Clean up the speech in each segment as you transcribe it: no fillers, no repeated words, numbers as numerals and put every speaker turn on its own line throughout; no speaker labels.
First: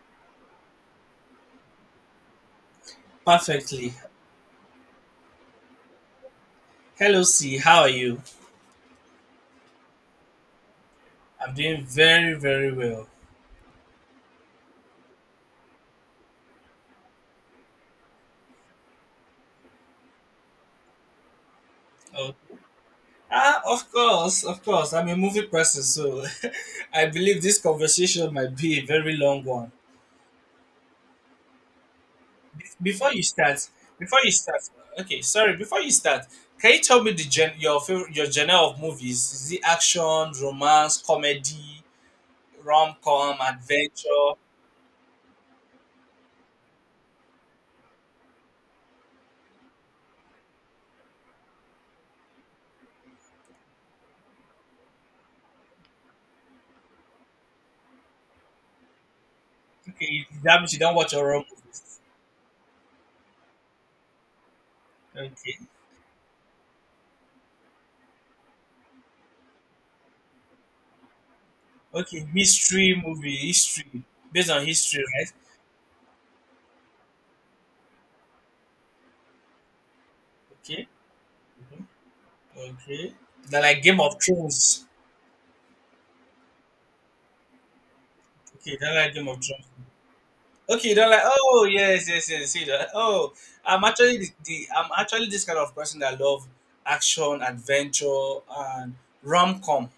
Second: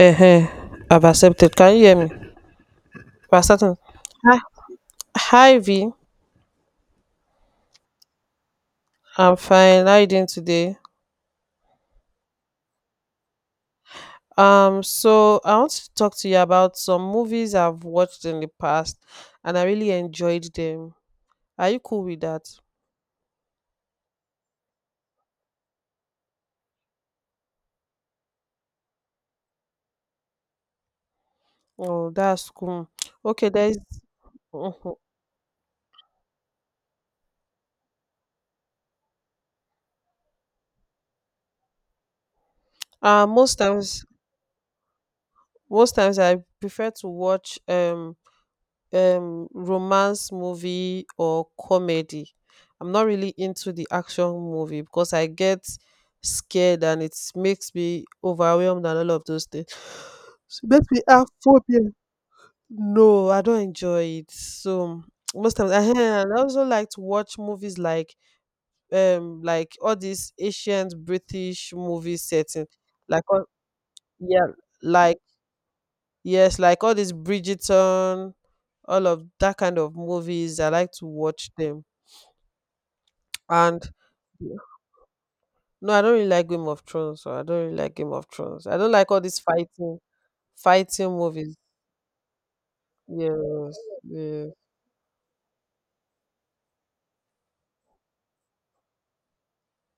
Uh huh. I've accepted. Can you hear me? I've accepted.
Perfectly.
Hi V,
Hello, C. How are you?
I'm fine. How you doing today?
I'm doing very, very well.
So I want to talk to you about some movies I've watched in the past and I really enjoyed them. Are you cool with
Oh,
that?
of course, of course. I'm a movie person, so I believe this conversation might be a very long one.
Oh, that's cool.
Before you
Okay,
start,
there's.
before you start,
Mhm.
okay, sorry. Before you start, can you tell me your favorite, your genre of movies? Is it action, romance, comedy, rom com,
Most times,
adventure?
most times I prefer to watch romance movie or comedy. I'm not really into the action movie because I get scared and it makes me overwhelmed and all of those things.
Okay, that
So it
means you
makes
don't
me
watch
have
horror
phobia.
movies.
No, I don't enjoy it. So most
Okay,
times I also like to watch movies like all these ancient British movie
okay,
setting.
mystery
Like
movie,
all-
history,
yeah,
based on history,
like.
right?
Yes, like all this Bridgerton, all of that kind of movies. I
Okay.
like to watch them.
Mhm. Okay. They're like
And
Game of Thrones.
no, I don't really like Game of Thrones. So I don't really like Game of Thrones.
Okay,
I don't
they're
like
like
all
Game
these
of Thrones. Okay,
fighting
they're like,
movies.
oh yes, yes, yes. See that? Oh,
Yes,
I'm actually
yeah.
the I'm actually this kind of person that love action, adventure, and rom com.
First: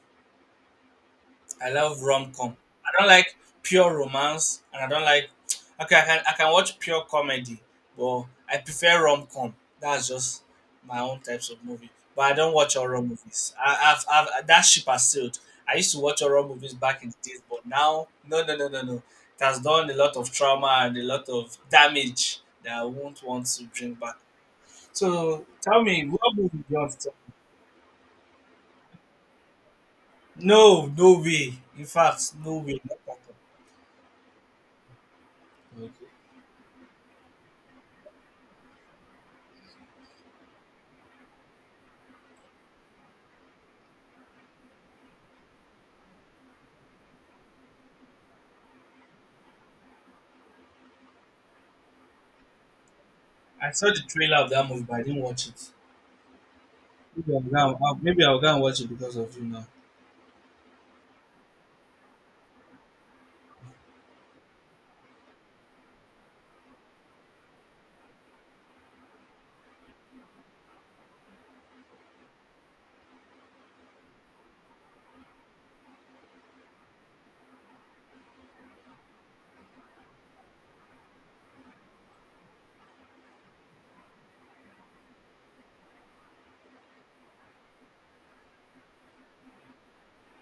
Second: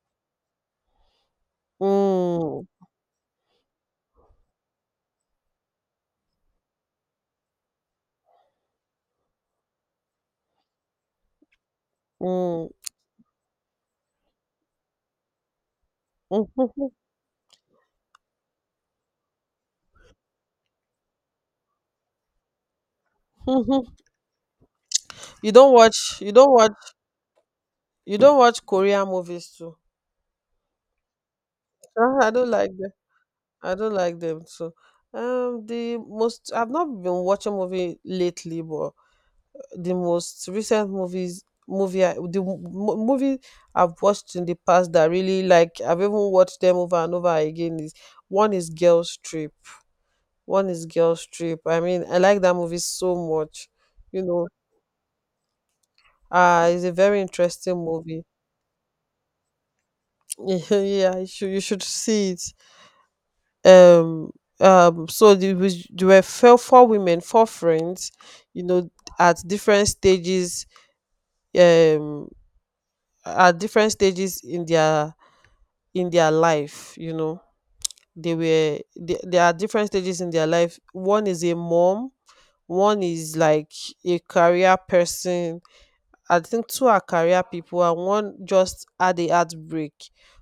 I love rom com.
Mm,
I don't like pure romance, and I don't like. Okay, I can watch pure comedy, but I prefer rom com. That's just my own types of movie. But I don't
mm.
watch horror movies. I've, that ship has sailed. I used to watch horror movies back in the days, but now no no no no no. It has done a lot of trauma and a lot of damage that I won't want to bring back. So
You don't
tell
watch.
me,
You
what movie
don't
do
watch.
you want to talk?
You don't watch Korean movies too.
No, no way. In
Ah, I
fact,
don't
no
like
way.
them.
Not at
I don't like them too.
all.
The
Okay.
most, I've not been watching movie lately, but the most recent movies movie I've watched in the past that really like I've even watched them over and over again is one is Girls Trip. One is Girls Trip. I mean, I like that movie so much.
I saw the
You
trailer
know,
of that movie, but I didn't watch it.
it's a very
Maybe I'll go
interesting
maybe
movie.
I'll go and watch it because of you now.
Yeah, you should, you should see it. There were four women, four friends, you know, at different stages um at different stages in their, in their life, you know. There are different stages in their life. One is a mom, one is like a career person. I think two are career people and one just had a heartbreak.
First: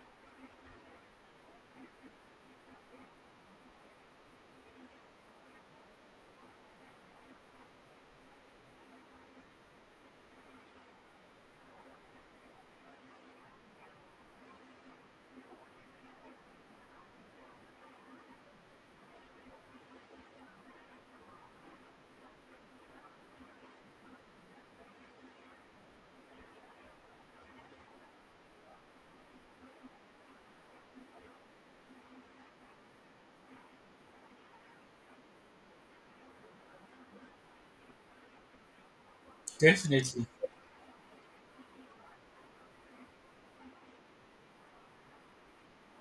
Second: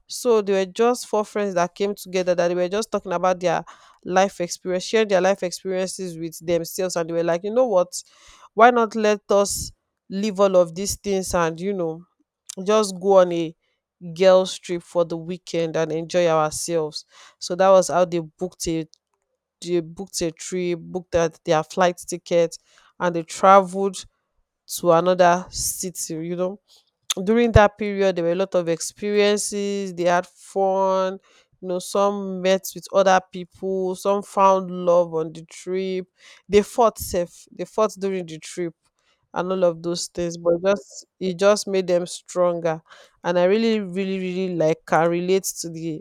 So they were just four friends that came together that they were just talking about their life experience, sharing their life experiences with themselves and they were like, you know what? Why not let us leave all of these things and, you know, just go on a girls trip for the weekend and enjoy ourselves. So that was how they booked it. They booked a trip, booked that their flight ticket and they traveled to another city, you know. During that period there were a lot of experiences, they had fun, you know, some met with other people, some found love on the trip. They fought during the trip and all of those
Definitely.
things, but just, it just made them stronger. And I really, really, really like, can relate to the,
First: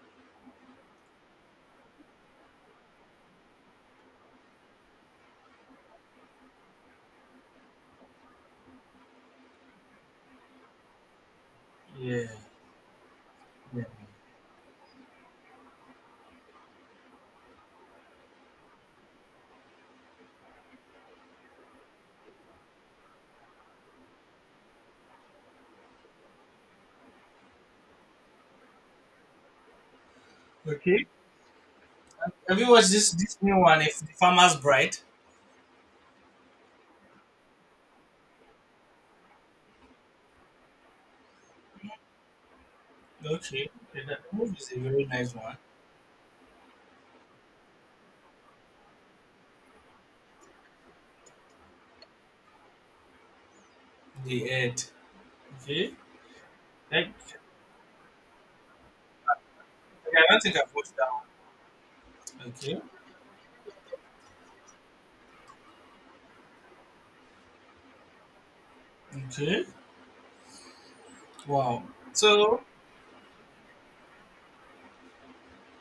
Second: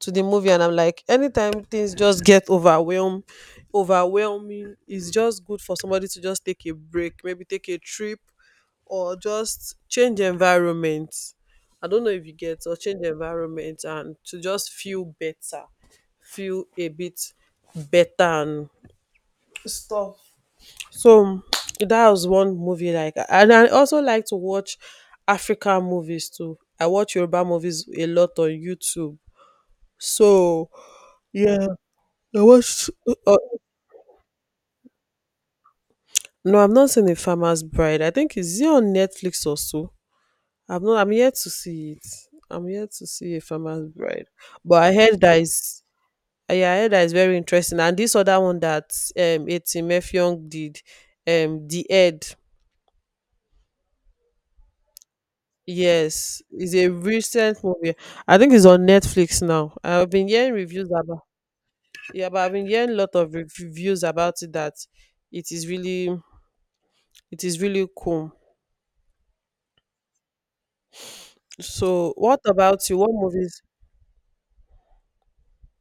to the movie. And I'm like, anytime things just get overwhelmed overwhelming, it's just good for somebody to just take a break, maybe take a trip or just change environment. I don't know
Yeah.
if you get, or change environment,
Yeah.
and to just feel better, feel a bit better and stuff. So that was one movie like. And I also like to watch African movies too. I watch Yoruba movies a lot on YouTube. So
Okay.
yeah, I
Have you watched
watched.
this
Uh,
new one, if The Farmer's Bride?
no, I've not seen The Farmer's Bride. I think, is it on Netflix or so? I've not. I'm yet to see it. I'm yet to see a
Okay,
farmer's
okay. That
bride,
movie is a
but I
very
heard
nice
that
one.
is. Yeah, I heard that is very interesting. And this other one that Etimefion did, the Ed.
The Ed. Okay.
Yes, is a
Like,
recent movie. I think it's on Netflix now. I've
okay,
been
I don't
hearing
think I've
reviews
watched that
about. Yeah, but
one.
I've been
Okay.
hearing a lot of reviews about it that it is really, it is really cool.
Okay. Wow.
So, what
So,
about you? What movies.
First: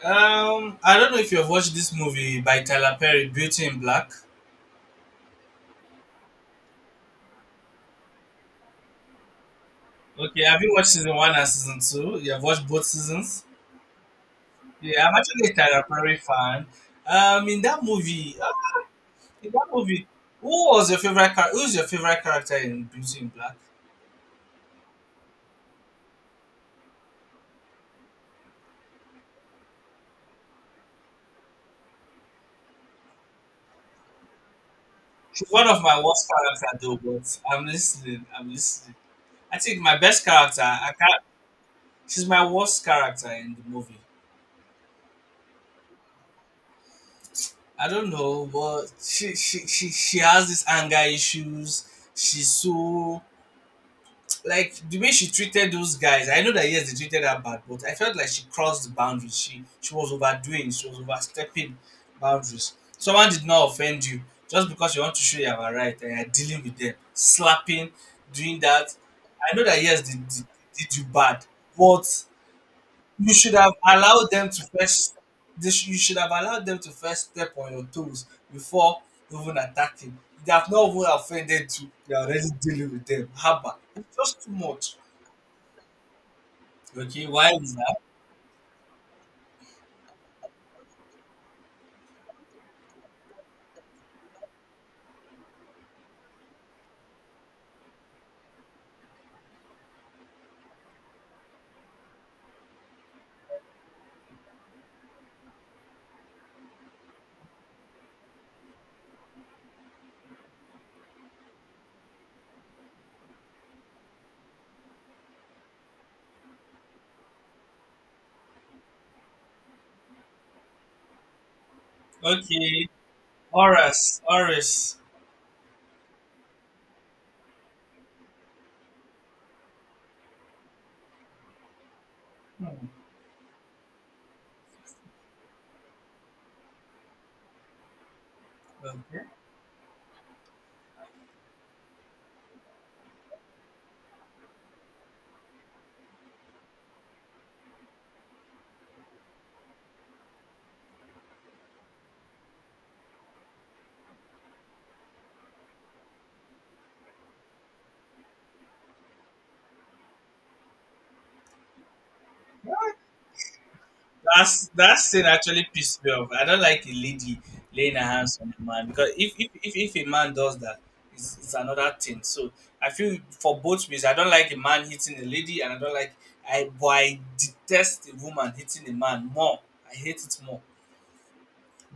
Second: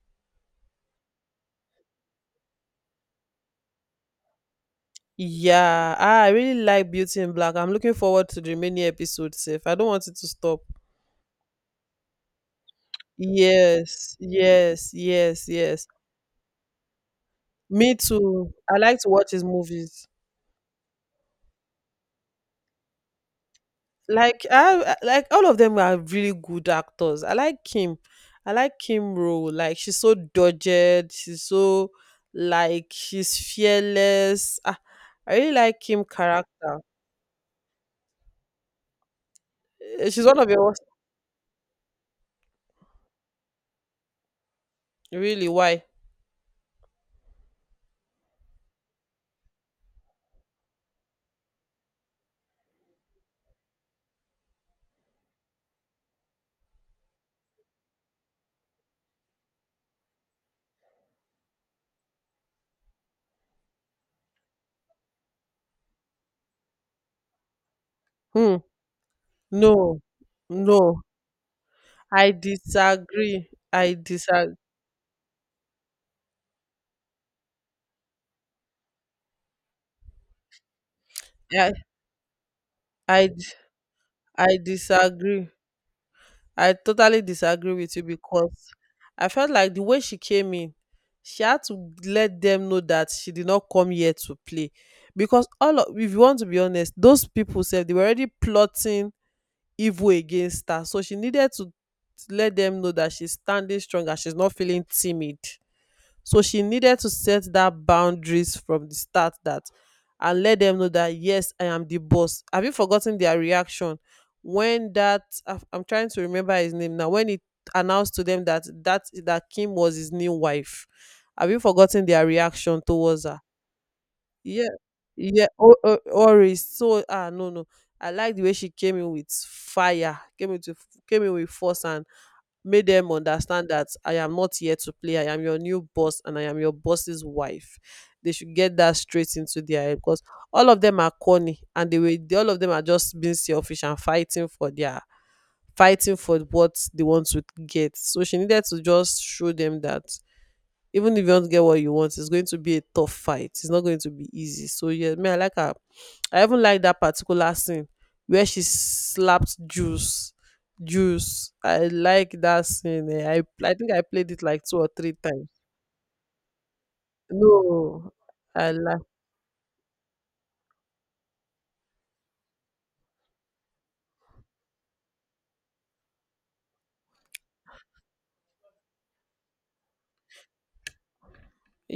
I don't know if you've watched this movie by Tyler Perry, Beauty in Black.
Yeah, ah, I really like Beauty in Black. I'm looking forward to the many episodes. Safe. I don't want it to
Okay. Have
stop.
you watched season one and season two? You have watched both seasons?
Yes, yes,
Yeah, I'm
yes,
actually a Tyler
yes.
Perry fan. Um, in that
Me
movie, uh,
too. I like to watch his
in that movie,
movies.
who was your favorite character? Who's your favorite character in Beauty in Black?
Like like all of them are really good actors. I like Kim. I like Kim role. Like she's so dodged. She's so, like, she's fearless. Ah, I
She's
really
one
like
of my
Kim
worst
character.
character though, but I'm listening. I'm listening. I think my best
She's one of
character,
your,
I can't. She's my worst character in the movie.
really why?
I don't know, but she has these anger issues. She's so like the way she treated those guys. I know that yes, they treated her bad, but I felt like she crossed the boundaries. She was overdoing, she was overstepping boundaries. Someone did not offend you, just because you want to show you are right and you're dealing with them, slapping,
Hmm.
doing that. I know that
No.
yes, did they did
No.
you bad, but
I
you
disagree.
should have
I
allowed them
disagree.
to first they sh- you should have allowed them to first step on your toes before even attacking. They have not even offended
I
you, you're already dealing with
I,
them. Haba, it's just
I
too much.
disagree. I totally
Okay, why
disagree
is that?
with you because I felt like the way she came in, she had to let them know that she did not come here to play. Because all of, if you want to be honest, those people said they were already plotting evil against her. So she needed to let them know that she's standing strong and she's not feeling timid. So she needed to set that boundaries from the start that, and let them know that yes, I am the boss. Have you forgotten their reaction when that I'm trying to remember his name now, when it announced to them that Kim was his new wife? Have you forgotten their reaction
Okay,
towards her?
Horus,
Yeah,
Horus.
yeah, or so, ah, no no. I like the way she came in with fire, came in with force and made
Hmm.
them understand that I am not here to play. I am your new boss and I am your boss's wife. They should get that
Okay.
straight into their head because all of them are corny and all of them are just being selfish and fighting for their, fighting for what they want to get. So she needed to just show them that even if you want to get what you want, it's going to be a tough fight. It's not going to be easy. So yeah, me I like her. I even like that particular scene where she slapped Juice. Juice. I like that scene. Eh. I think I played it like
That's
two or
that
three
thing
times.
actually pissed me off. I don't like a lady laying her
No,
hands on a
I
man,
like.
because if a man does that, it's another thing. So I feel for both ways. I don't like a man hitting a lady, and I don't like I but I detest a woman hitting a man more. I hate it more.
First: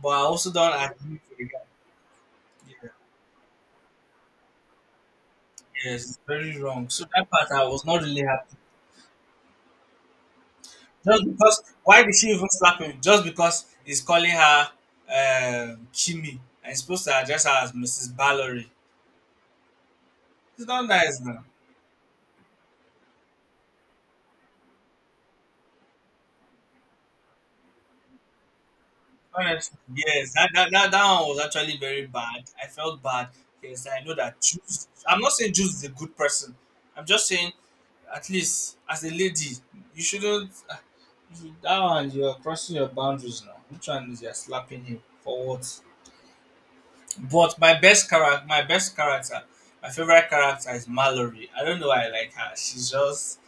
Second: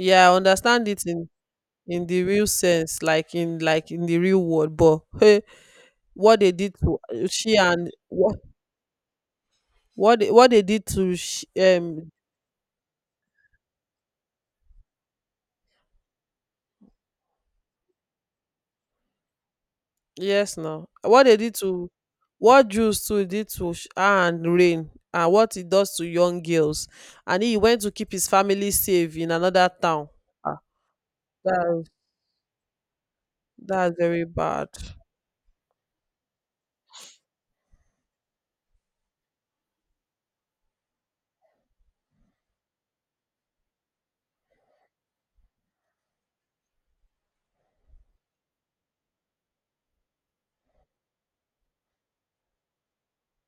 But I
I
also don't
understand it
agree
in
with the guy.
in the real
Yeah,
sense, like in, like in the real world. But hey,
yes, it's
what they
very
did
wrong.
to
So that part
she
I was
and
not really
what,
happy.
what they did to
Just
sh
because why did she even slap him? Just because he's calling her Chimmy and he's supposed to address her as Mrs. Ballory.
Yes,
It's not
now
nice
what they
now.
did to, what Jews too did to and Rain and what it does to young girls, and he went to keep his family safe in another
Honestly.
town.
Yes,
Ah,
that one was actually
that
very bad. I felt bad. Yes,
that's
I know
very
that
bad.
Jews, I'm not saying Jews is a good person. I'm just saying at least as a lady, you shouldn't ah, you- that one you're crossing your boundaries now. Which one is you're slapping him for what? But my best character, my best character, My favorite character is Mallory. I don't know why I like her. She's just,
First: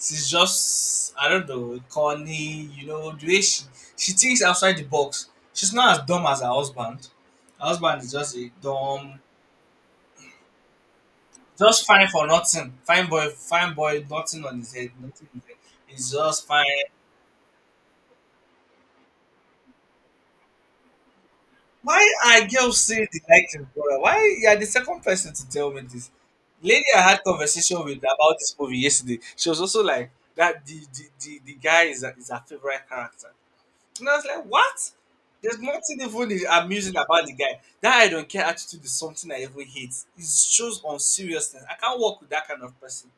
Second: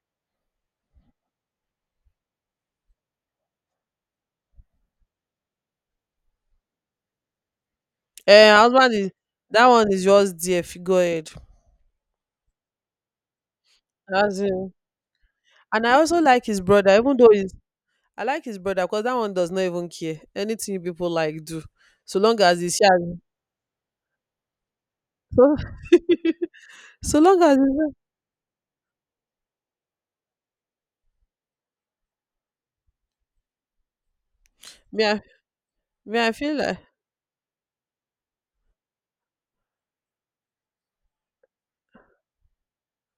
she's just, I don't know, corny. You know, the way she thinks outside the box. She's not as dumb as her husband. Her husband is just a
Eh, husband is,
dumb,
that one is just there. Go ahead.
just fine for nothing. Fine boy,
That's
nothing on his
him.
head, nothing on his head.
And I
He's
also like
just
his
fine.
brother, even though he's. I like his brother because that one does not even care anything you people like do,
Why
so long
are
as he's
girls saying they
young.
like his brother? Why you are the second person to
So
tell me this? Lady I
so
had
long as
conversation
he's,
with about this movie yesterday. She was also like that the guy is a, is her favorite character. And I was like, what?
me I,
There's nothing
me I
even
feel like.
amusing about the guy. That I don't care attitude is something I even hate. It shows unseriousness. I can't work with that kind of person.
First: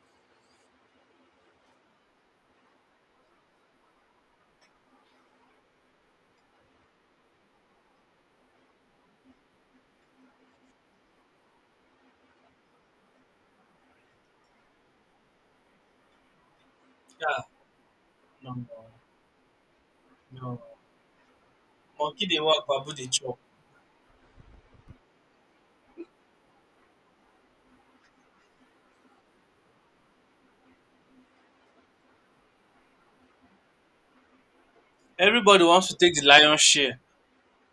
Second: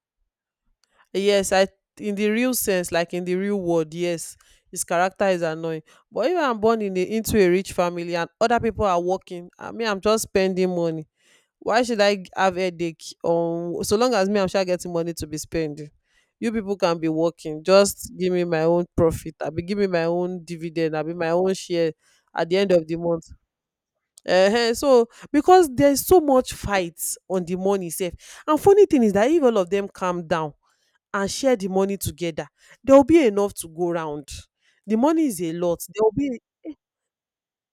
Yes, I, in the real sense, like in the real world, yes, his character is annoying. But if I'm into a rich family and other people are working, I mean I'm just spending money, why should I have headache? So long as me, I'm sure getting money to be spending, you people can be
Yeah,
working, just give me
no,
my
no,
own profit, I will be giving my own
no.
dividend, I will be my own share
Monkey they
at the
work,
end of
babu
the
they
month.
chop.
So, because there's so much fights on the money safe. And funny thing is that if all of them calm down and share the money together, there will be enough to go round. The money is a
Everybody
lot.
wants to
There will
take the
be,
lion share.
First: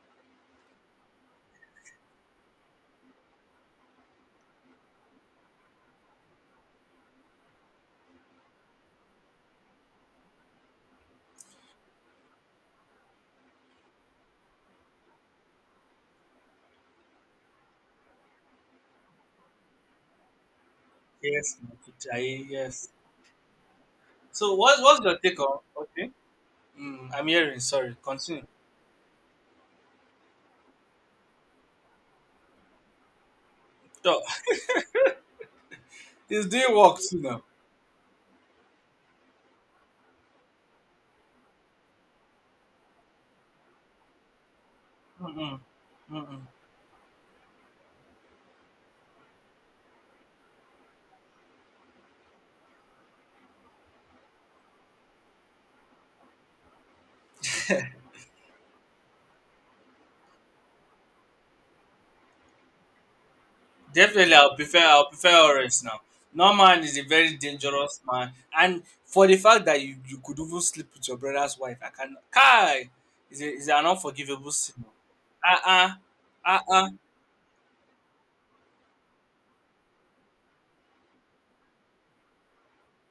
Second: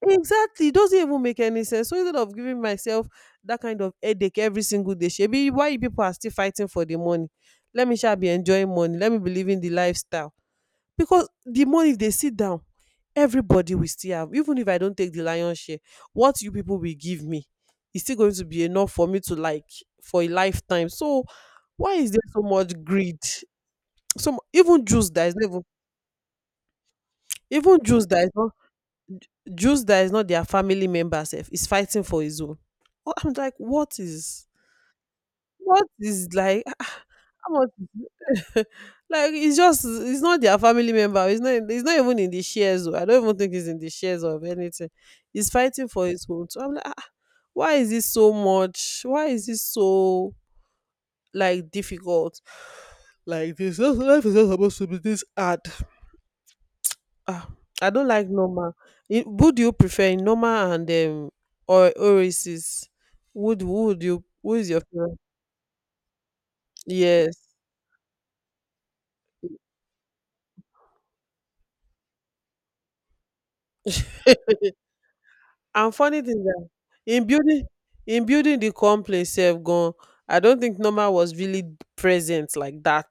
exactly. It doesn't even make any sense. So instead of giving myself that kind of headache every single day, shebi why you people are still fighting for the money? Let me shall be enjoying money. Let me be living the lifestyle because the money if they sit down, everybody will still have. Even if I don't take the lion share, what you people will give me is still going to be enough for me to like for a lifetime. So
Yes. Monkey,
why is
ah,
there so much
yes.
greed? Some
So what
even
what's
Jews
your
that is
take
not
on?
even,
Okay, mm, I'm hearing.
even
Sorry,
Jews that is
continue.
not, Jews that is not their family member sef is fighting for his own. I'm like, what
So,
is, what is
it's
like,
doing work too now.
how much? Like it's just, it's not their family member. It's not, it's not even in the shares. Oh. I don't even think it's in the shares of anything. He's
Mm-mm,
fighting for his
mm-mm.
own. So I'm like, ah, ah, why is this so much? Why is this so, like, difficult? Like this life is not supposed to be this hard. Ah, I don't like normal. It, who do you prefer, normal and or Oasis? Would, who would you,
Definitely,
who is your
I'll
favorite?
prefer orange now. Norman is a very
Yes.
dangerous man, and for the fact that you could even sleep with your brother's wife, I can. Kai, is a, is an unforgivable sin. Ah
And
ah,
funny thing
ah
that
ah.
in building in building the complex self gone, I don't think normal was really present like that.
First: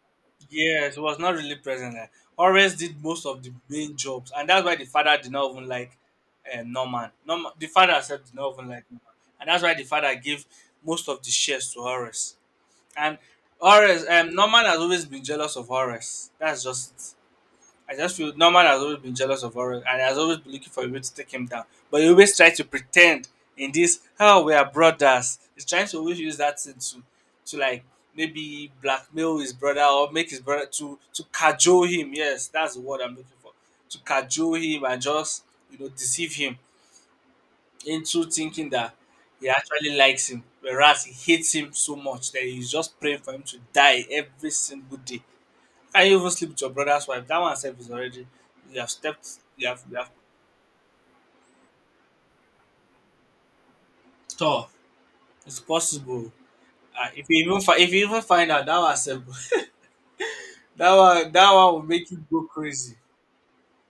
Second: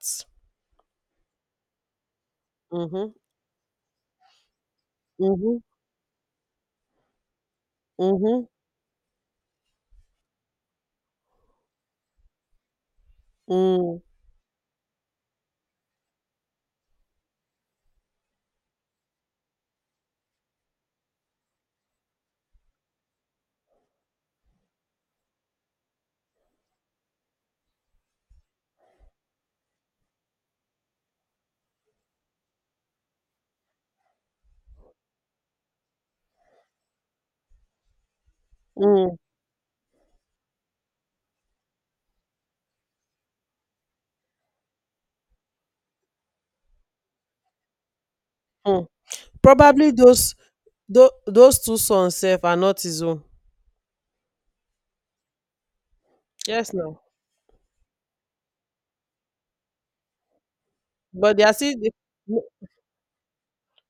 Yes, was not really present. Eh. Horace did
Mhm.
most of the main jobs, and that's why the father did not
Mhm.
even like Norman. The father himself did
Mhm.
not even like Norman, and that's why the father gave most of the shares to Horace. And
Mm.
Horace, Norman has always been jealous of Horace. That's just it. I just feel Norman has always been jealous of Warren and has always been looking for a way to take him down. But he always tries to pretend in this, how oh, we are brothers. He's trying to always use that thing to like maybe blackmail his brother or make his brother to cajole him. Yes, that's the word I'm looking for. To cajole him and just you know deceive him into thinking that
Mm.
he actually likes him, whereas he hates him so much that he's just praying for him to die every single day. Can you even sleep with your brother's wife? That one self is already, you
Mm.
have stepped,
Probably
you have
those those two sons self are not his own.
tall. It's possible.
Yes, no.
Ah, if you even find out that one self,
But they
that
are
one
still.
will make you go crazy.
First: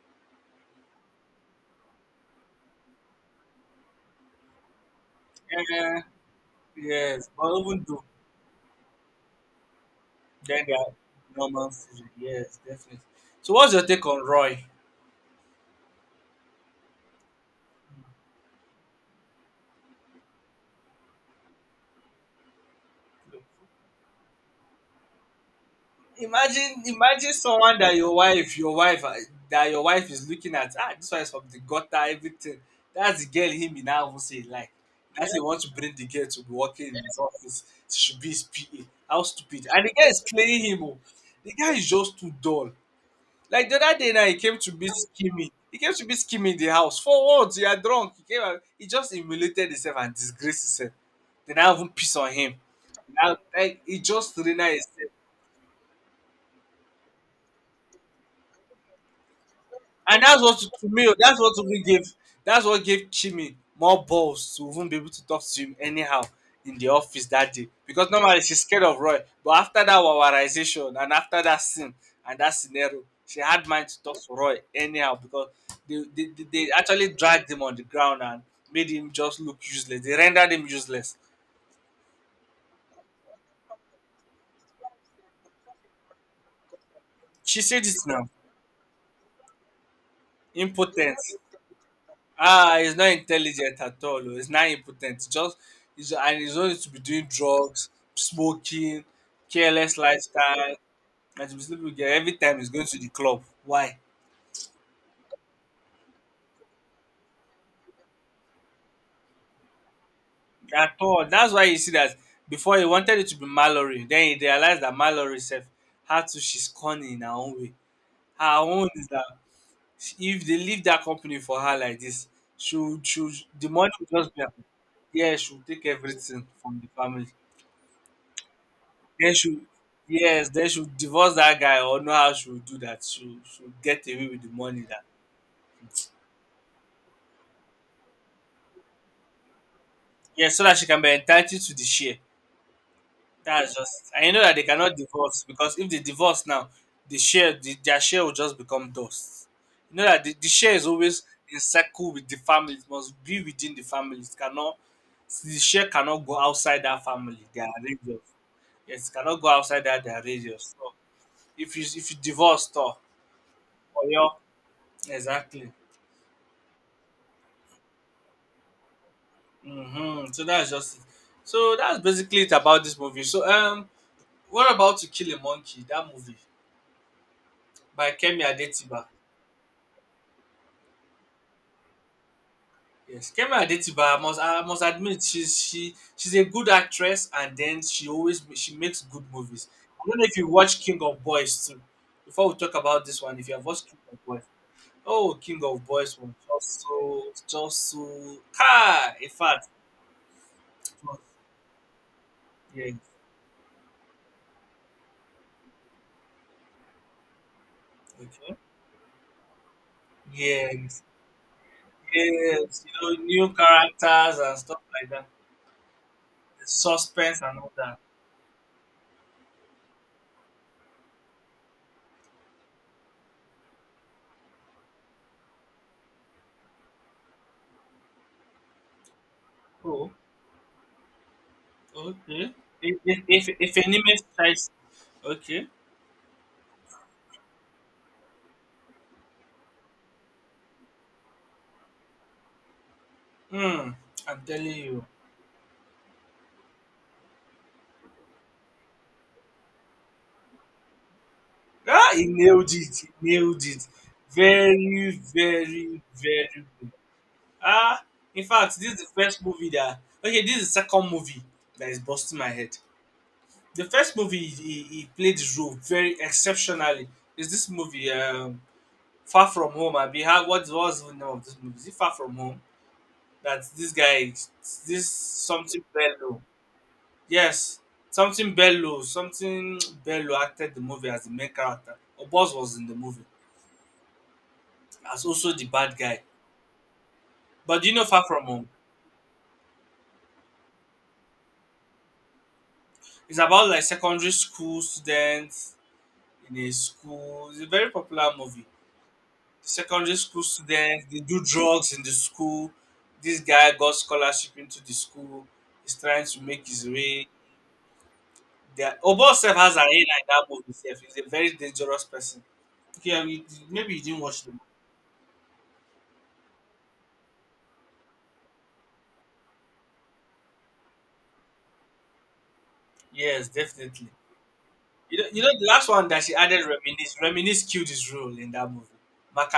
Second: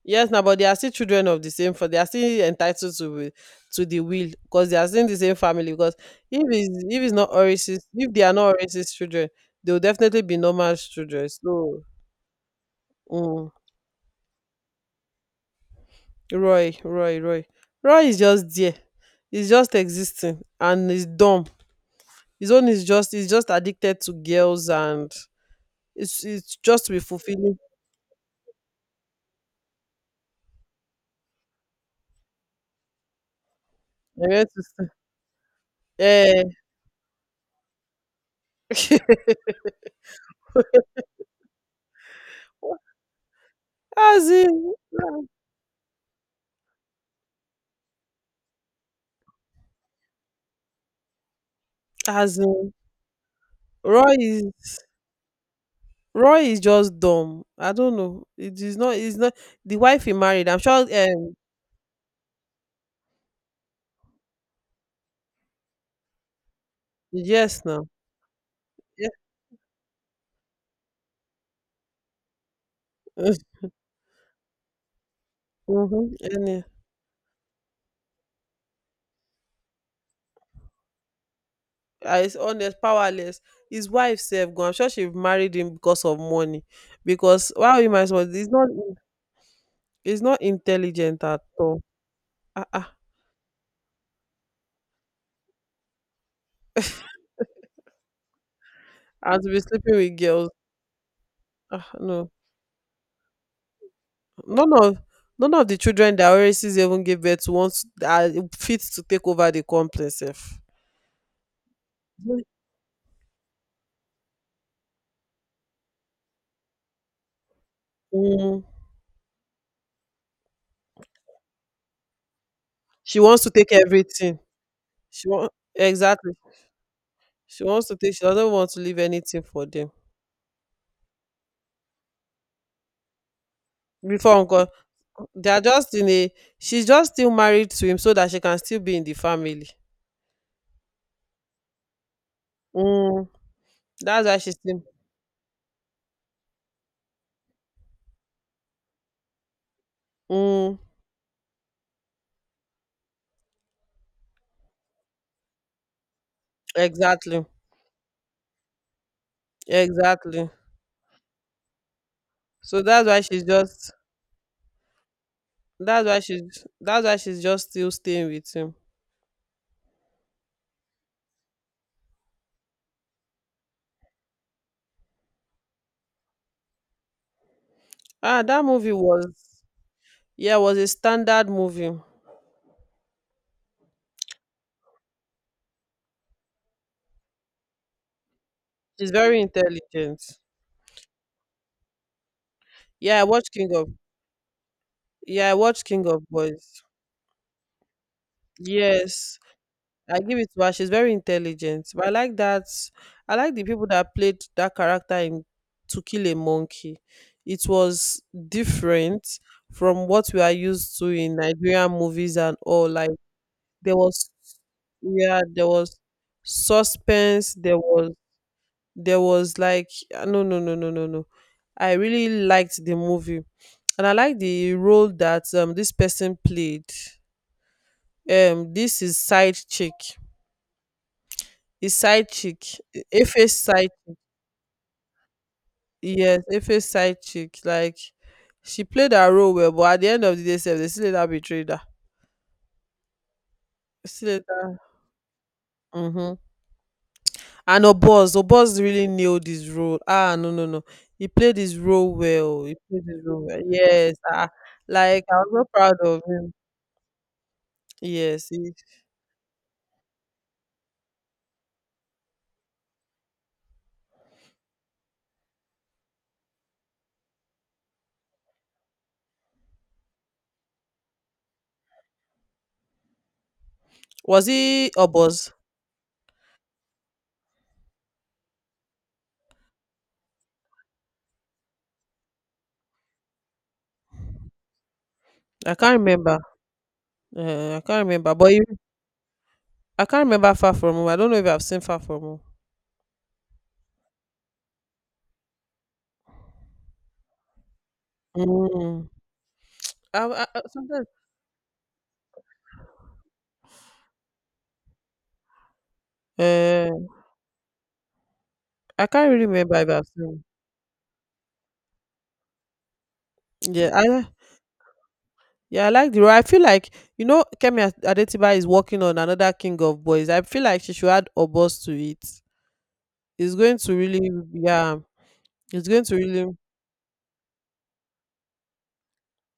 Yes, now, but they are still children of the same. For they are still entitled to to the will, because they are still in the same family. Because
Yeah,
if it's
yes.
not
But even
Oris's,
though
if they are not Oris's children, they will definitely be
then they
Norma's
are
children.
normal
So,
food. Yes, definitely.
mm,
So what's your take on Roy?
Roy, Roy is just there. He's just existing, and he's dumb. His own is just he's just addicted to girls, and it's just to be
Imagine
fulfilling.
someone that your wife, that your wife is looking at. Ah, this one is from the gutter, everything. That's the girl him he now even say
Yeah.
like. That's he want to bring the girl to be working in his office. She should be his PA. How stupid! And the guy is playing him. Oh. The guy is just too dull. Like the other day now,
As
he came to
in,
be scheming. He came to be scheming in the house. For what? You are drunk. He came. And he just humiliated himself and disgraced himself. They now even piss on
as
him.
in,
Now, like, he
Roy
just
is
denied.
Roy is just dumb. I don't know. It is not. It's not the wife he
And that's
married,
what
I'm sure.
to me, that's what gave Chimmy more balls to even be able to talk to him anyhow in the office that
Yes,
day.
now.
Because normally she's scared of
Yeah.
Roy. But after that wawarization, and after that scene and that scenario, she had mind to talk to Roy anyhow, because
Mm-hmm.
they actually dragged him on the ground and made him just look useless. They rendered him useless.
Ah, honest, powerless. His wife self go, I'm sure she married him because of money. Because
She
wow,
said
you
it
might as well.
now.
He's not
Impotent.
intelligent at all. Ah,
Ah,
ah.
he's not intelligent at all. Oh. He's not impotent. Just he's, and he's only to be doing drugs, smoking,
And to be sleeping
careless
with girls.
lifestyle, and to be sleeping with girl
No.
every time he's going to the club. Why?
None of. None of the children that Oasis even gave birth to wants are fit to take over the complex, sef.
At all. That's why you see that before he wanted it to be Mallory, then he realized that Mallory self how to, she's cunning in her own way. Her
Mm.
own is that if they leave that company for her like this,
She
she would,
wants to
the
take
money will just
everything.
be her.
She
Yeah,
wants,
she'll take
exactly.
everything from the family.
She wants to take. She doesn't want to leave
They
anything
should,
for them.
yes, they should divorce that guy, or know how she would do that. She would get away
Before
with the
uncle,
money that,
they are just in a. She's just still married to him so that she can still be in the family.
yes, so that she can be entitled to the share.
Mm,
That's just, and
that's
you
why
know that
she's
they
still.
cannot divorce, because if they divorce now, their share will just become dust. You know that the share
Mm,
is always in circle with the family. It must be within the family. It cannot, the share cannot go outside that family,
exactly.
their radius. Yes, it cannot go outside that their
Exactly.
radius. So if you divorce
So that's why she's just.
or your exactly.
That's why she's. That's why she's just still staying with him.
Mm-hmm. So that's just it. So that's basically it about this movie. What about To Kill a Monkey? That movie by
Ah,
Kemi
that movie
Adetiba.
was. Yeah, was a standard movie.
Yes, Kemi Adetiba. I must admit she's a good actress, and then she makes
She's
good
very
movies. I don't
intelligent.
know if you watch King of Boys too. Before we talk about this
Yeah, I
one, if
watched
you have
King
watched
of.
King of Boys, oh
Yeah, I
King
watched
of
King
Boys
of
was just
Boys.
so just so ah in
Yes.
fact
I give it to her, she's
it
very
was-
intelligent. But I like that.
yeah
I like the people that played that character in To Kill a Monkey. It was
okay,
different from what we are
yeah.
used to in Nigerian movies and
Yes,
all. Like,
you know, new
there was,
characters and stuff like that,
yeah, there was
the suspense
suspense.
and all
There
that.
was, there was like ah, no, no, no, no, no, no. I really liked the movie, and I like the role that this person played. This is side chick.
Oh,
His side
okay.
chick.
If
E-
if, if
efe's
if
side
anime strikes, okay.
yes efe's side chick, like, she played her role well, but at the end of the day sef they still later betrayed her.
Hmm,
They still
I'm telling
later
you.
Mm-hmm. And oboz really nailed his role. Ah, no, no, no, he played his
Ah,
role
he
well
nailed
he
it.
played
He
his role well.
nailed it.
Yes, ah,
Very,
like, I was so proud
very,
of him.
very good. Ah, in
Yes, he.
fact, this is the first movie that. Okay, this is the second movie that is busting my head. The first movie he played his role very exceptionally. Is this movie? Far From Home, abi how what was the name of this movie? Is it Far From Home? That this guy
Was he
this
oboz
something Bello. Yes. Something Bello acted the movie as the main character. Obos was in the movie as also the
i
bad
can't
guy.
remember
But
I
do you
can't
know Far
remember,
From
but he.
Home?
I can't remember Far From Home. I don't know if I've seen Far From Home.
It's about like secondary school students in a school. It's a very popular movie.
Mm.
Secondary school students,
Sometimes
they do drugs in the school. This guy got scholarship into the school. He's trying to make his
uh,
way. The
I can't
Obo
really
self has
remember
an A
if
in
I've seen.
that movie. Self, he's a very dangerous person. Okay, I mean,
Yeah,
maybe you didn't
I,
watch the movie.
yeah, I like the role. I feel like, you know, Adetiba is working on another King of Boys. I feel like she should add Obos to it.
Yes,
It's going to
definitely.
really yeah,
You know the last
it's going
one
to
that she
really,
added, reminisce. Reminisce killed his role in that movie,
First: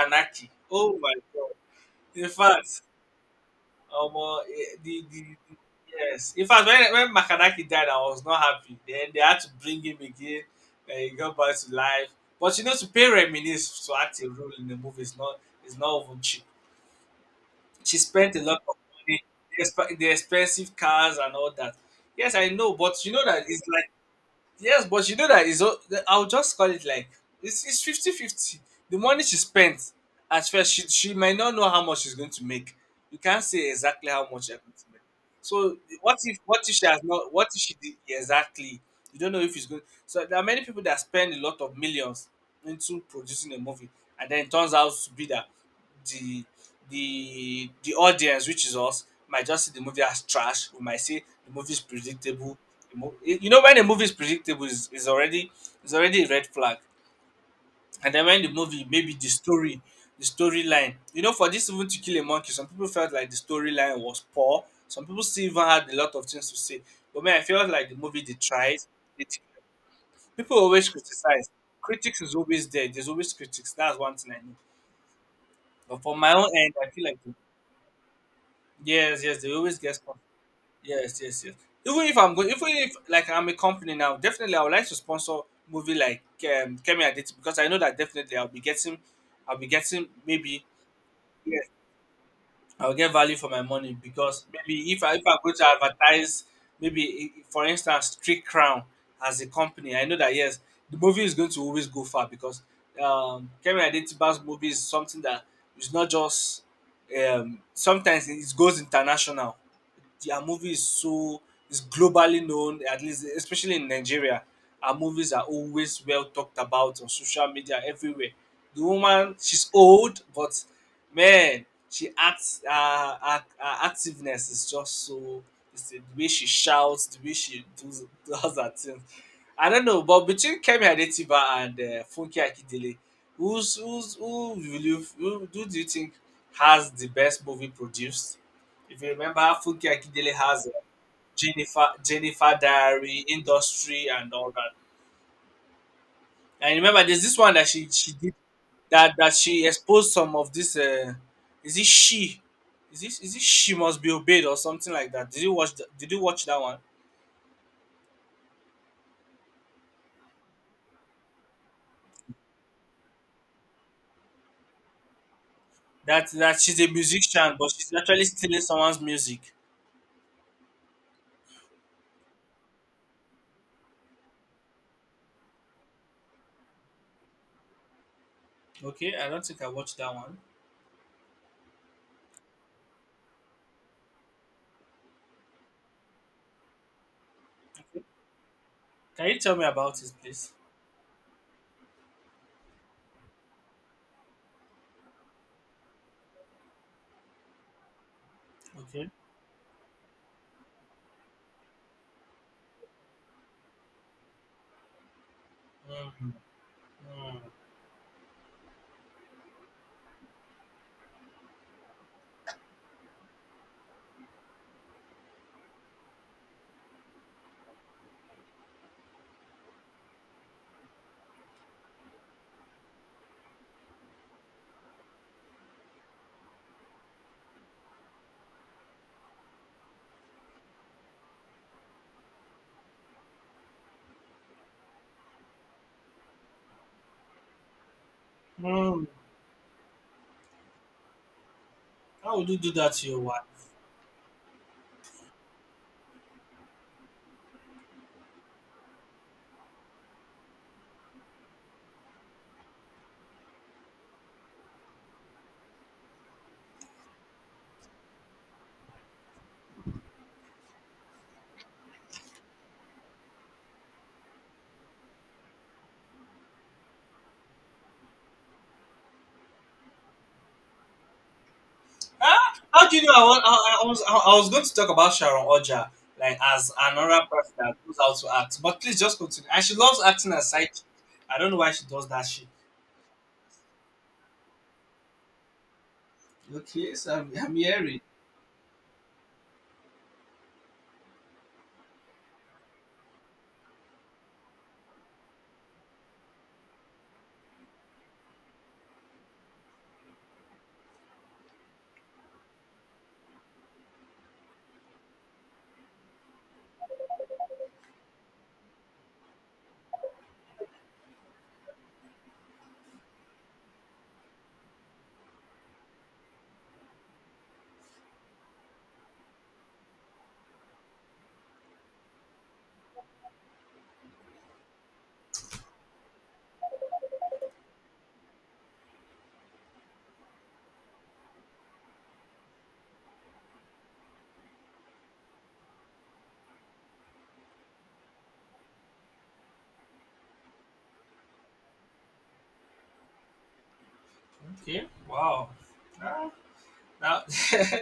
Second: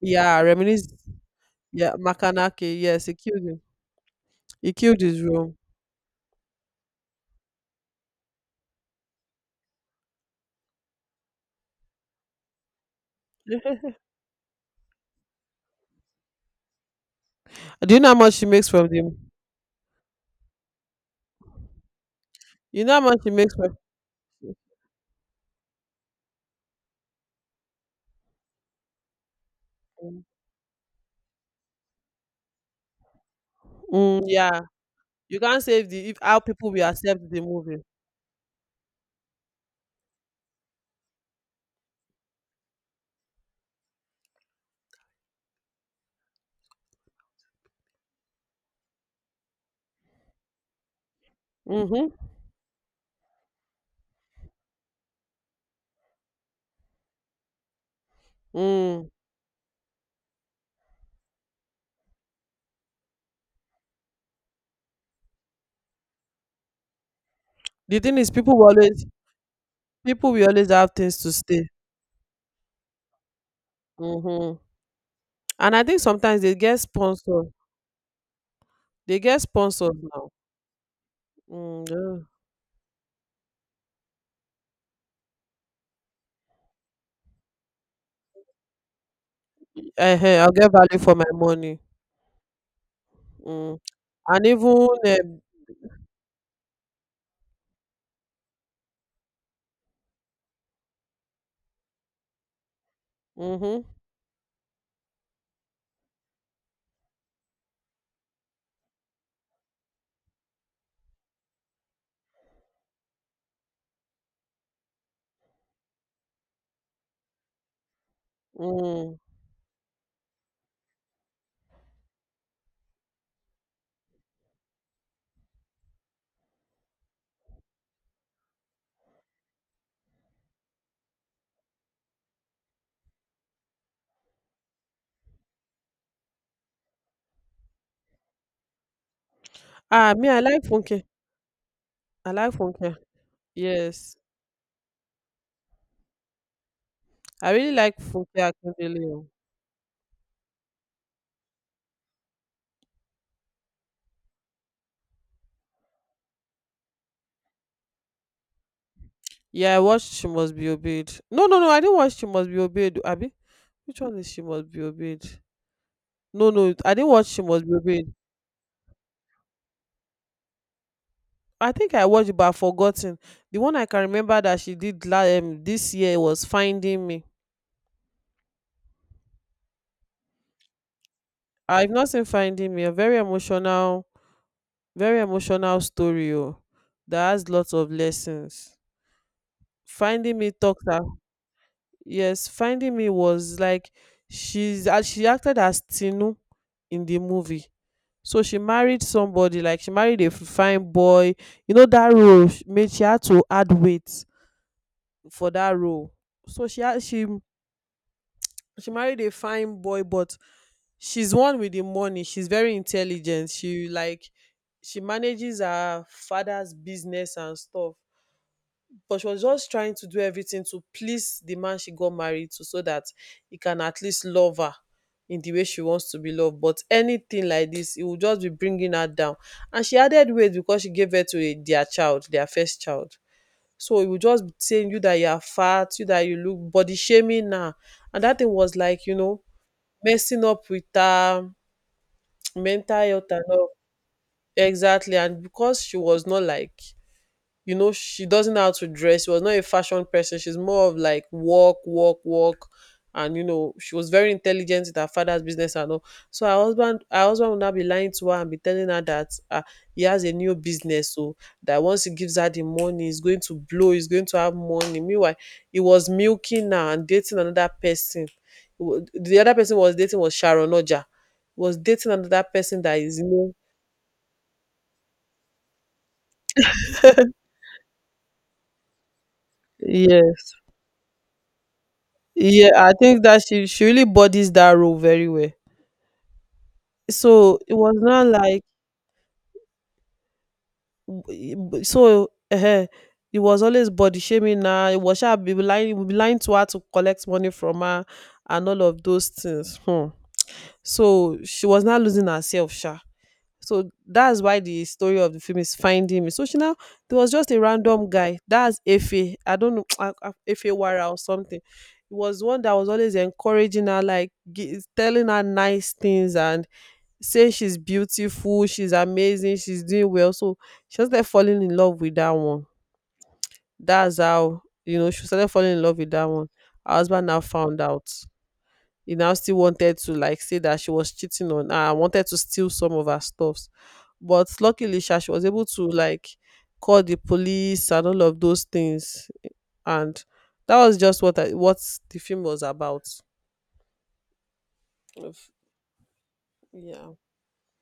yeah, reminisce.
Oh my god!
Yeah,
In
Makanaki.
fact,
Yes, he killed him. He
eh,
killed
the, the,
his role.
the yes. In fact, when Makanaki died, I was not happy. Then they had to bring him again. And he got back to life. But you know, to pay reminisce to act a role in the movie is not even cheap.
Do
She
you know how much
spent a
she
lot
makes
of
from them?
money, the expensive cars and all that. Yes, I know,
You know how
but you
much
know
she
that
makes
it's
from
like, yes, but you know that I'll just call it like, it's 50 50. The money she spent, at first, she might not know how much she's going to make. You can't say exactly
Mm,
how much you're
yeah.
going to make.
You can't
So
say if the if how
what
people
if
will
she has
accept
not
the
what if she
movie.
did exactly? You don't know if it's going so there are many people that spend a lot of millions into producing a movie and then it turns out to be that the the audience, which is us, might just see the movie as trash. We might say the movie is
Mm-hmm.
predictable. You know, when a movie is predictable, is already is already a red flag. And then when the movie,
Mm.
maybe the storyline, you know, for this even to kill a monkey, some people felt like the storyline was poor. Some people still even had a lot of things to say. But man, I felt like the
The thing
movie
is,
they tried. It,
people will
people
always
always
have things to
criticize.
say.
Critics is always there. There's always critics. That's one thing I know.
Mm-hmm. And I
But
think
for my
sometimes
own
they
end,
get
I feel like
sponsor. They
yes,
get
yes, they always get
sponsors
sponsor.
now.
Yes, yes, yes.
Mm,
Even
yeah.
if I'm going, even if like I'm a company now, definitely I would like to sponsor movie like Kemi Aditi because I know that definitely I'll be getting
Ehen, I'll
maybe
get value for my
yes,
money.
I'll get value for my
Mm.
money because
And even
maybe if I'm going to advertise maybe for instance Trick Crown as a company, I know that yes, the movie is going to always go far because
mm-hmm,
Kemi Adetiba's movie is something that is not just sometimes it goes international. Our movie is so is globally known, at least especially in Nigeria. Our movies are always well talked about on social media everywhere. The
mm.
woman, she's old, but man, she acts. Her activeness is just so. It's the way she shouts, the way she does her things. I don't know, but between Kemi Adetiba and Funke Akindele, who's who's who will you who do you think has the best movie produced? If you remember, Funke
Ah, me,
Akindele
I like
has
Funke. I like
Jennifer
Funke.
Diary, Industry,
Yes,
and all that. And remember, there's this
I
one that
really
she
like
she did
Funke Akindele,
that
o.
that she exposed some of this. Is it she? Is it she must be obeyed or something like that? Did you watch? Did you watch that one?
Yeah, I watched She Must Be Obeyed. No, no, no, I didn't watch She Must Be Obeyed. Abi, which one is She Must Be Obeyed?
That
No,
that
no,
she's a
I didn't watch She
musician,
Must
but
Be
she's
Obeyed.
actually stealing someone's music.
I think I watched it, but I've forgotten. The one I can remember that she did this year was Finding Me.
Okay, I don't think I watched that one.
I've not seen Finding Me. A very emotional story oh, that has lots of lessons.
Can you tell me about it,
Finding Me
please?
talks her. Yes, Finding Me was like, she's she acted as Tinu in the movie. So she married
Okay.
somebody, like she married a fine boy. You know that role sh- made she had to add weight for that role.
Mm,
So she had she
mm,
she married a fine boy but she's one with the money, she's very intelligent, she like, she manages her father's business and stuff. But she was just trying to do everything to please the man she got married to, so that he can at least love her in the way she wants to be loved. But anything like this, it will just be bringing her down. And she added weight because she gave birth to a, their child, their first child. So it will just be saying you that you are fat, you that you look, body shaming now, and that thing was like,
mm.
you know, messing up with her
How would you do that
mental
to your
health
wife?
and all. Exactly. And because she was not like, you know, she doesn't know how to dress, she was not a fashion person, she's more of like walk, walk, walk. And you know she was very intelligent with her father's business and all. So her husband would now be lying to her and be telling her that he has a new business, so that once he gives her the money, he's going to blow, he's going to have money. Meanwhile, he was milking her and dating another person. The other person was dating was Sharon Oja, was dating another
Ah,
person
how do
that
you know?
is
I was,
new.
I, I was I was going to talk about Sharon Oja like as another person that knows how to act, but please just continue. And she loves acting as side chick. I don't know why she does that shit.
Yeah, I think that she really bodies that role very well.
Okay, so I'm
So it was
hearing.
not like so it was always body shaming now. It was she be lying, we be lying to her to collect money from her and all of those things. Hmm. So she was not losing herself, sha. So that's why the story of the film is Finding Me. So she now, there was just a random guy, that's Efe. I don't know ah, ah, Efe Wara or something. It was one that was always encouraging her, like telling her nice things and saying she's beautiful, she's amazing, she's doing well. So she just started falling in love with that one. That's how, you know, she started falling in love with that one. Her husband now found out, he now still wanted to like say that she was cheating on her and wanted to steal some of her stuffs. But luckily, sha, she was able to like call the police and all of those things. And that was just what I, what the film was about.
Okay, wow.
If.
Ah,
Yeah.
that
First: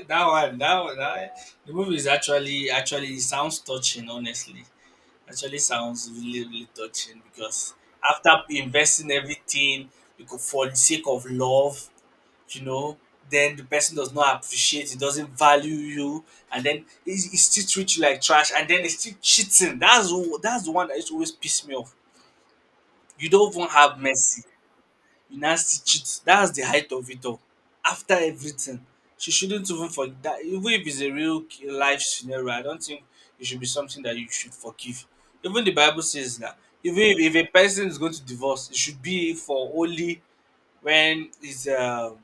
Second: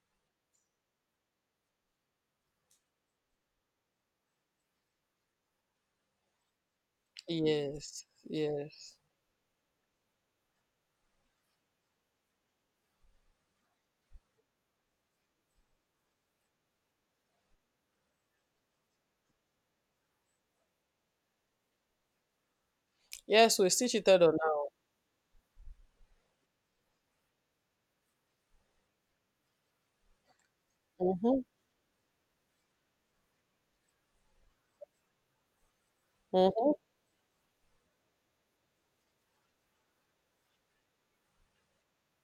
that one, that one, that, the movie is actually actually it sounds touching. Honestly, actually sounds really really touching because
Yes,
after
yes.
investing everything, you could for the sake of love you know, then the person does not appreciate, it doesn't value you, and then he still treats you like trash, and then he's still cheating. That's the one that used to always piss me off. You don't
Yes,
even
we still
have
cheated on
mercy.
now.
You now still cheat. That's the height of it all. After everything, she shouldn't even forgive that. Even if it's a
Mm-hmm.
real life scenario, I don't think it should be something that you should forgive. Even the Bible says that
Mm-hmm.
even if a person is going to divorce, it should be for only when is it's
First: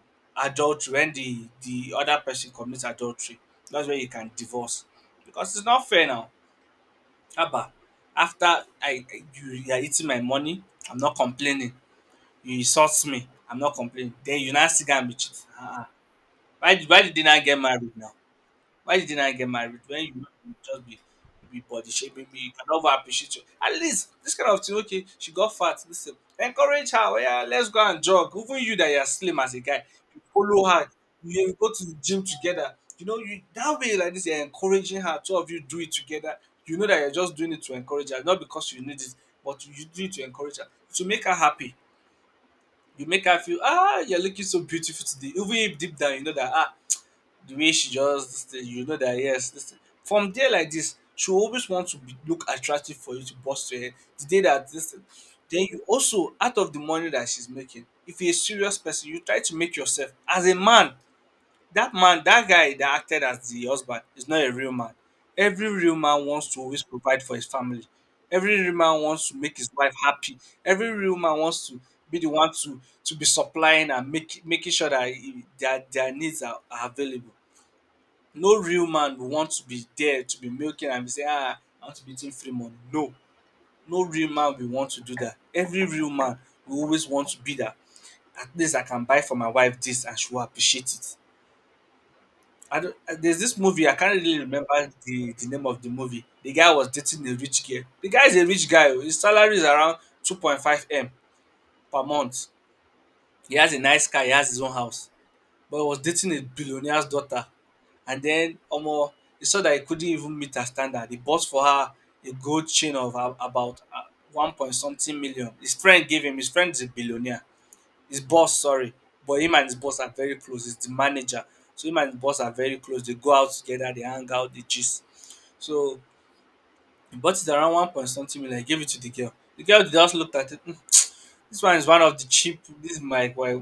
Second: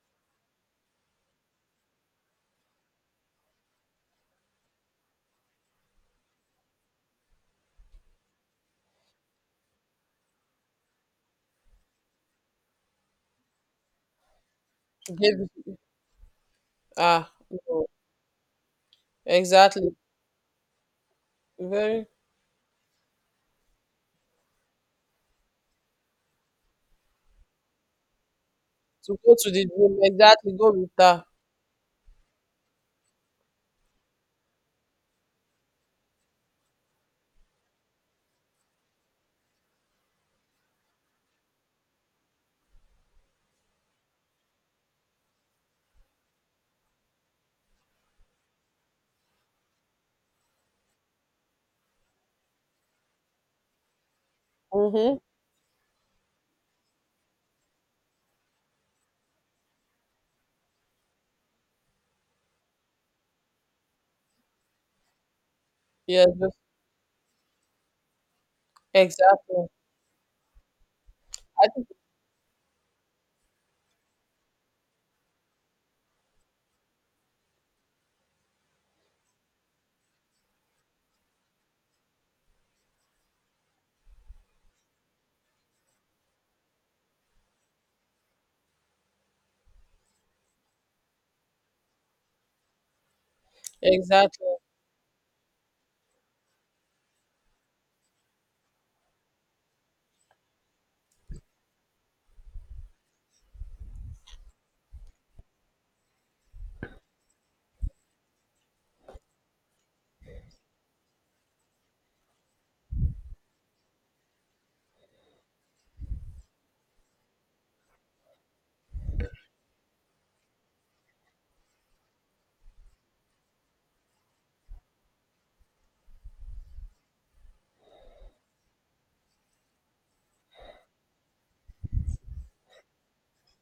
adultery, when the other person commits adultery, that's when you can divorce because it's not fair now. Haba, after I you, you are eating my money, I'm not complaining. You insult me, I'm not complaining, then you now still go and be cheating,
Gave,
ah ah. Why, why did they
ah
not get
no.
married now? Why didn't I get married?
Exactly.
When you just be body
Very,
shaping me, you can never appreciate you. At least this kind of thing, okay, she got fat. Listen, encourage her. Oh yeah, let's go and jog. Even you that you're
to go
slim
to
as a
the
guy,
gym,
you
exactly,
follow
go
her.
with her.
You go to the gym together. You know, you that way like this, you're encouraging her. Two of you do it together. You know that you're just doing it to encourage her, not because you need it, but you do it to encourage her, to make her happy. You make her feel, ah, you're looking so beautiful today. Even if deep down you know that, ah, the way she just you know that yes, this from there like this, she will always want to be, look attractive for you to bust your head. The day that this
Mm-hmm.
then you also out of the money that she's making, if you're a serious person, you try to make yourself as a man. That man, that guy that acted as the husband is not a real man. Every real man
Yes,
wants to always provide for his family. Every real man wants to make
exactly.
his wife happy. Every real man wants
I
to
think.
be the one to be supplying and make, making sure that their needs are available. No real man will want to be there to be milking and be saying, ah, I want to be eating free money. No, no real man will want to do that. Every real man will always want to be that. At least I can buy for my wife this and she will appreciate it. I don't, there's this movie, I can't really
Exactly.
remember the name of the movie. The guy was dating a rich girl. The guy is a rich guy. Oh. His salary is around 2.5M per month. He has a nice car, he has his own house, but he was dating a billionaire's daughter. And then Omo, he saw that he couldn't even meet her standard. He bought for her a gold chain of about one point something million. His friend gave him. His friend is a billionaire. His boss, sorry, but him and his boss are very close. He's the manager, so him and his boss are very close. They go out together. They hang out. They gist. So he bought it around one point something million. He gave it to the girl. The girl just looked at it. This one is one of the cheap. This is my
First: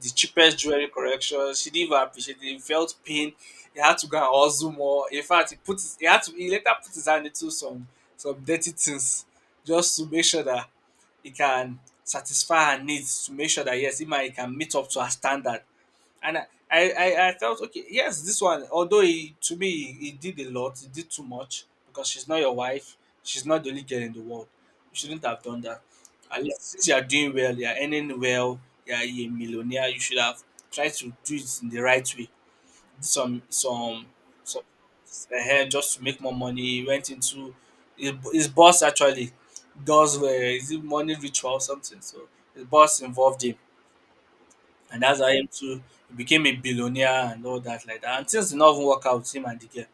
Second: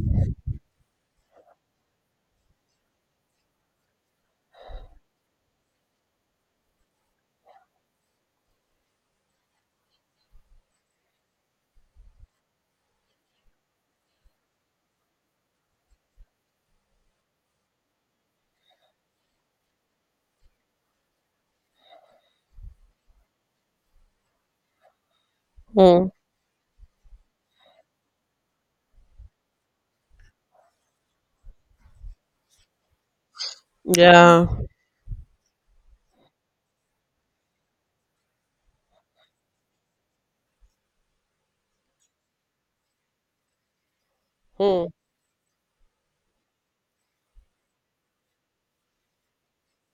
the cheapest jewelry correction. She didn't even appreciate it. He felt pain. He had to go and hustle more. In fact, he had to he later put his hand into some dirty things just to make sure that he can satisfy her needs. To make sure that yes, he can meet up to her standard and I felt okay. Yes, this one, although he to me he did a lot, he did too much because she's not your wife, she's not the only girl in the world. You shouldn't have done that.
Mm.
At least since you are doing well, you are earning well, you are a millionaire. You should have tried to do it in the right way. Some some
Yeah.
some Just to make more money. He went into his boss actually does is it money ritual or something. So his boss involved him,
Mm.
and that's how him too he became a billionaire and all that like that. And things did not even work out with him and the girl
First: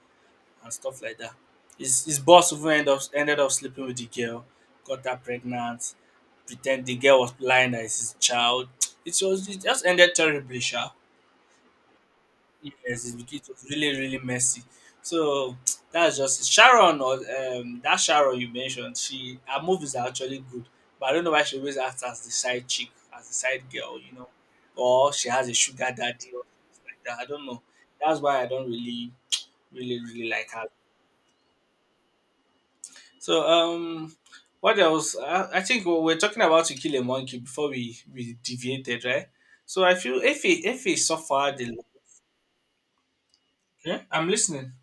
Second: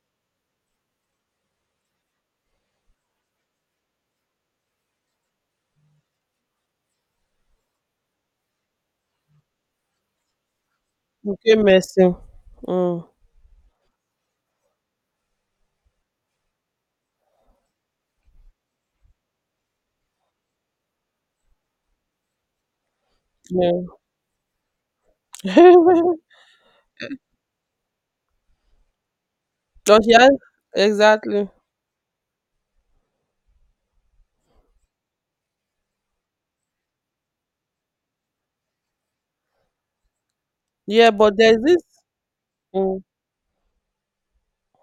and stuff like that. His boss even end up ended up sleeping with the girl, got her pregnant, pretend the girl was lying that it's his child. It just ended terribly, sha.
Okay, messy. Mm.
Yes, it was really, really messy. So that's just it. Sharon, or that Sharon you mentioned, she her movies are actually good. But I don't know why she always acts as the side chick, as the side
Yeah.
girl. Or she has a sugar daddy or things like that. I don't know. That's why I don't really,
But yeah,
really like her.
exactly.
So what else? I think we're talking about To Kill a Monkey before we deviated, right? So I feel if he
Yeah, but there's
suffered a
this.
lot,
Mm.
yeah, I'm listening.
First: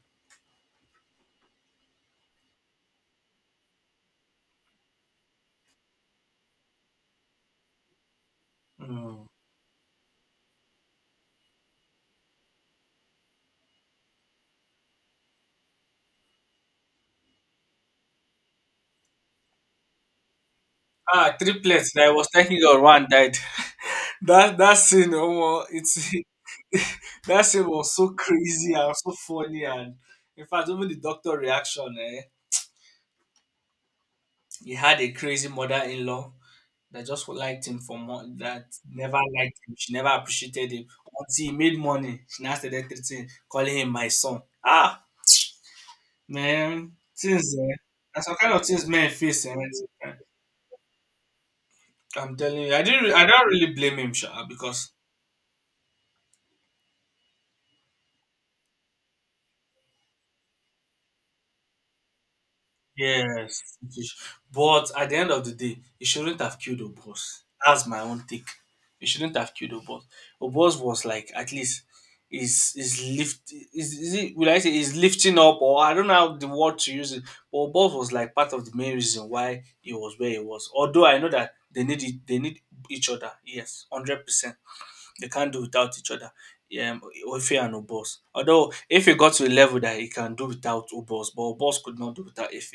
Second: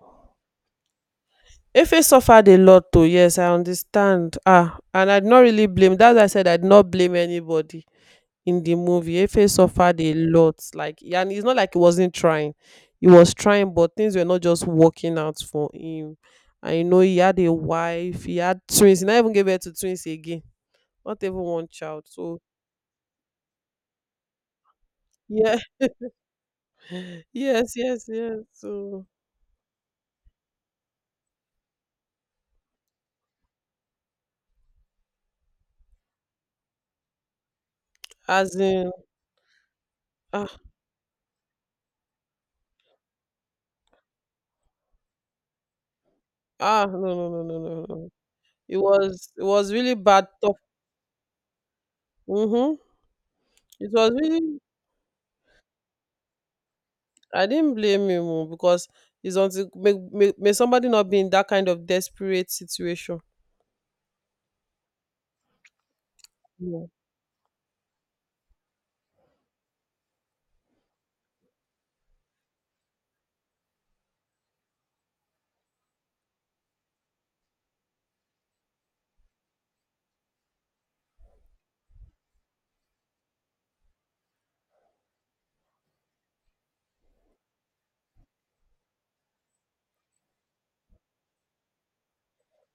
If it suffered a lot too, yes, I understand. Ah, and I'd not really blame. That's why I said I'd not blame anybody in the movie.
Hmm.
If it suffered a lot, like, yeah, and it's not like he wasn't trying. He was trying, but things were not just working out for him. I know he had a wife, he had twins. He never even gave birth to twins again. Not
Ah,
even one
triplets.
child.
I was
So
thinking of one died. That scene,
yeah,
oh, it's that scene
yes,
was
yes,
so
yes.
crazy and
So
so funny, and in fact, even the doctor reaction, eh? He had a crazy mother-in-law that just liked him for more.
as
That
in,
never liked him. She never
ah,
appreciated him until he made money. She now started treating, calling him my son. Ah,
ah,
man,
no, no, no,
things.
no,
Eh?
no, no.
That's some kind of
It
things men
was, it
face. Eh?
was really bad tough.
I'm telling you,
Mm-hmm.
I didn't. I don't really
It
blame him,
was
Sha,
really,
because
I didn't blame him oh, because it's until may somebody not be in that kind of desperate situation.
yes, it is. But at the end of the day, he shouldn't have killed
Yeah.
Obos. That's my own take. He shouldn't have killed Obos. Obos was like at least is it, will I say, is lifting up, or I don't know how the word to use it. But Obos was like part of the main reason why he was where he was. Although I know that they need each other. Yes, 100%. They can't do without each other. Um, Ife and Obos. Although Ife got to a level that he can do without Obos, but Obos could not do without Ife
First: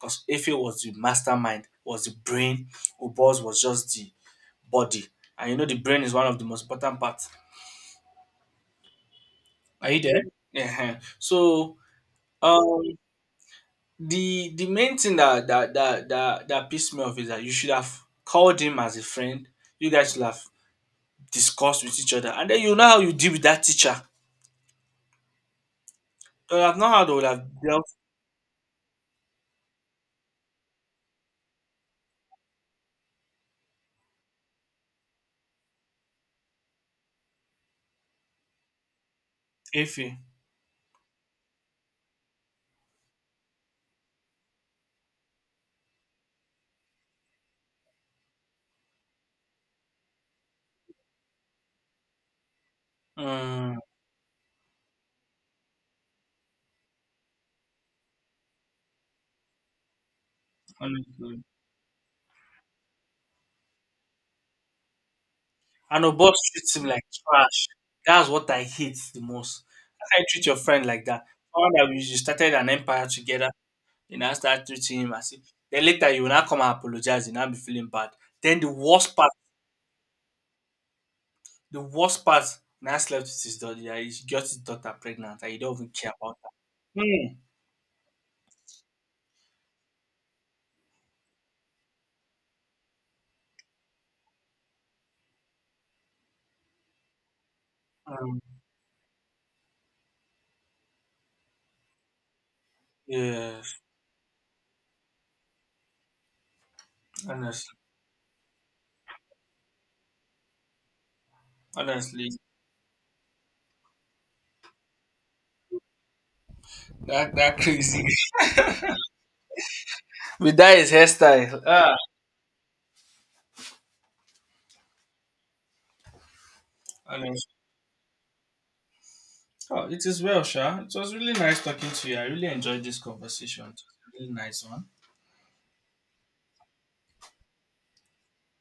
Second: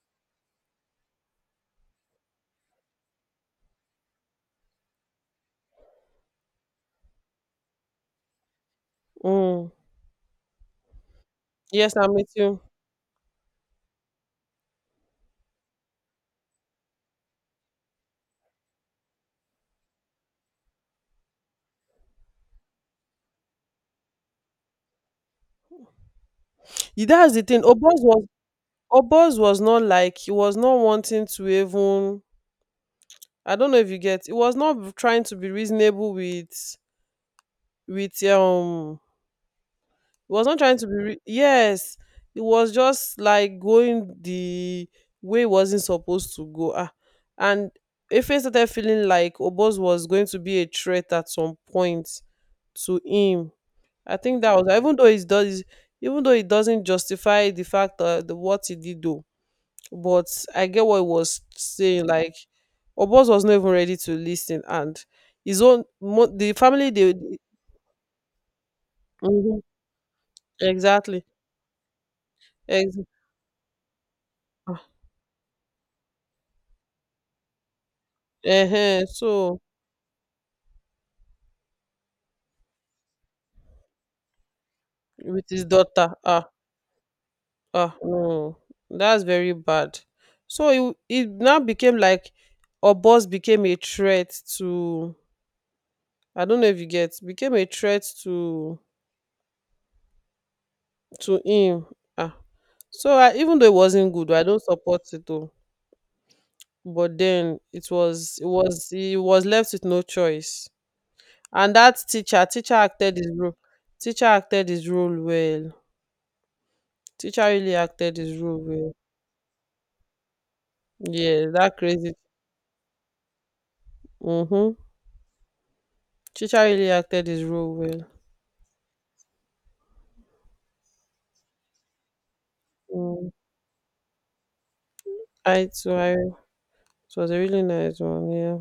because Ife was the mastermind, was the brain. Obos was just the body, and you know the brain is one of the most important parts.
Mm.
Are you there? Yeah. So
Yes, I'm with you.
um, the main thing that pissed me off is that you should have called him as a friend. You guys should have discussed with each other, and then you know how you deal with that teacher. They would have known how
Yeah,
they would
that's
have
the thing.
dealt
Obos was, Obos was not wanting to even, I don't know if you get. He was not trying to be reasonable with
Efe.
He was not trying to be re- Yes. It was just like going the way it wasn't supposed to go. Ah. And if he started feeling like Obos was going to be a threat at some point to him,
Mm,
I think that was, even though it does, even though it doesn't justify the fact that the what he did do. But I get what he was
honestly.
saying, like, Obos was not even ready to listen. And his own
And a boss
the
treats him
family
like
they.
trash. That's what I hate the
Mhm.
most. How can you treat your friend like that?
Exactly.
Found that we started an empire
Exactly.
together, you now start treating him as if. Then later you will not come and apologize, you now be feeling bad. Then
Uh huh. So
the worst part, now slept with his daughter, yeah, he got his daughter pregnant,
with
and you
his
don't even care
daughter,
about
ah,
her. Hmm.
ah, no, that's very bad. So it now became like, our boss became a threat to, I don't know if you get, became a threat
Mm.
to him. Ah, so I, even though it
Yes,
wasn't good, I don't support it though. But then
honestly,
it was, he was left with no choice. And that
honestly,
teacher, teacher acted his role. Teacher acted his role well.
that
Teacher
that
really
crazy.
acted his role well.
with that is
Yeah,
hairstyle.
that
Ah,
crazy. Mm-hmm. Chicha really acted his
honestly.
role well.
Oh, it is well, Sha. It was really nice talking to you. I really enjoyed this
Mm.
conversation. It was a really nice one.
I too, I, it was a really nice one. Yeah.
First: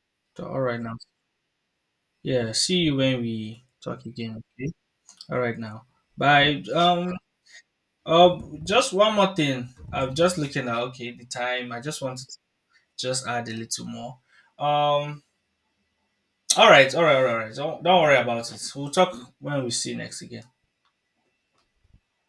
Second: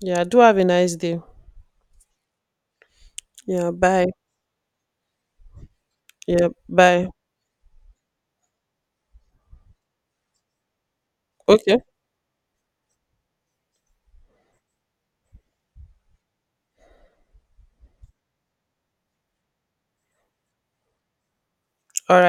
Yeah. Do
So,
have
all
a
right now.
nice day.
Yeah, see you when we
Yeah.
talk
Bye.
again. Okay. All right now.
Yeah.
Bye.
Bye.
Just one more thing. I'm just looking at okay the time.
Okay.
I just want to just add a little more. Um. All right. All right. All right. All right. Don't worry about it. We'll talk when we see next again.
All right.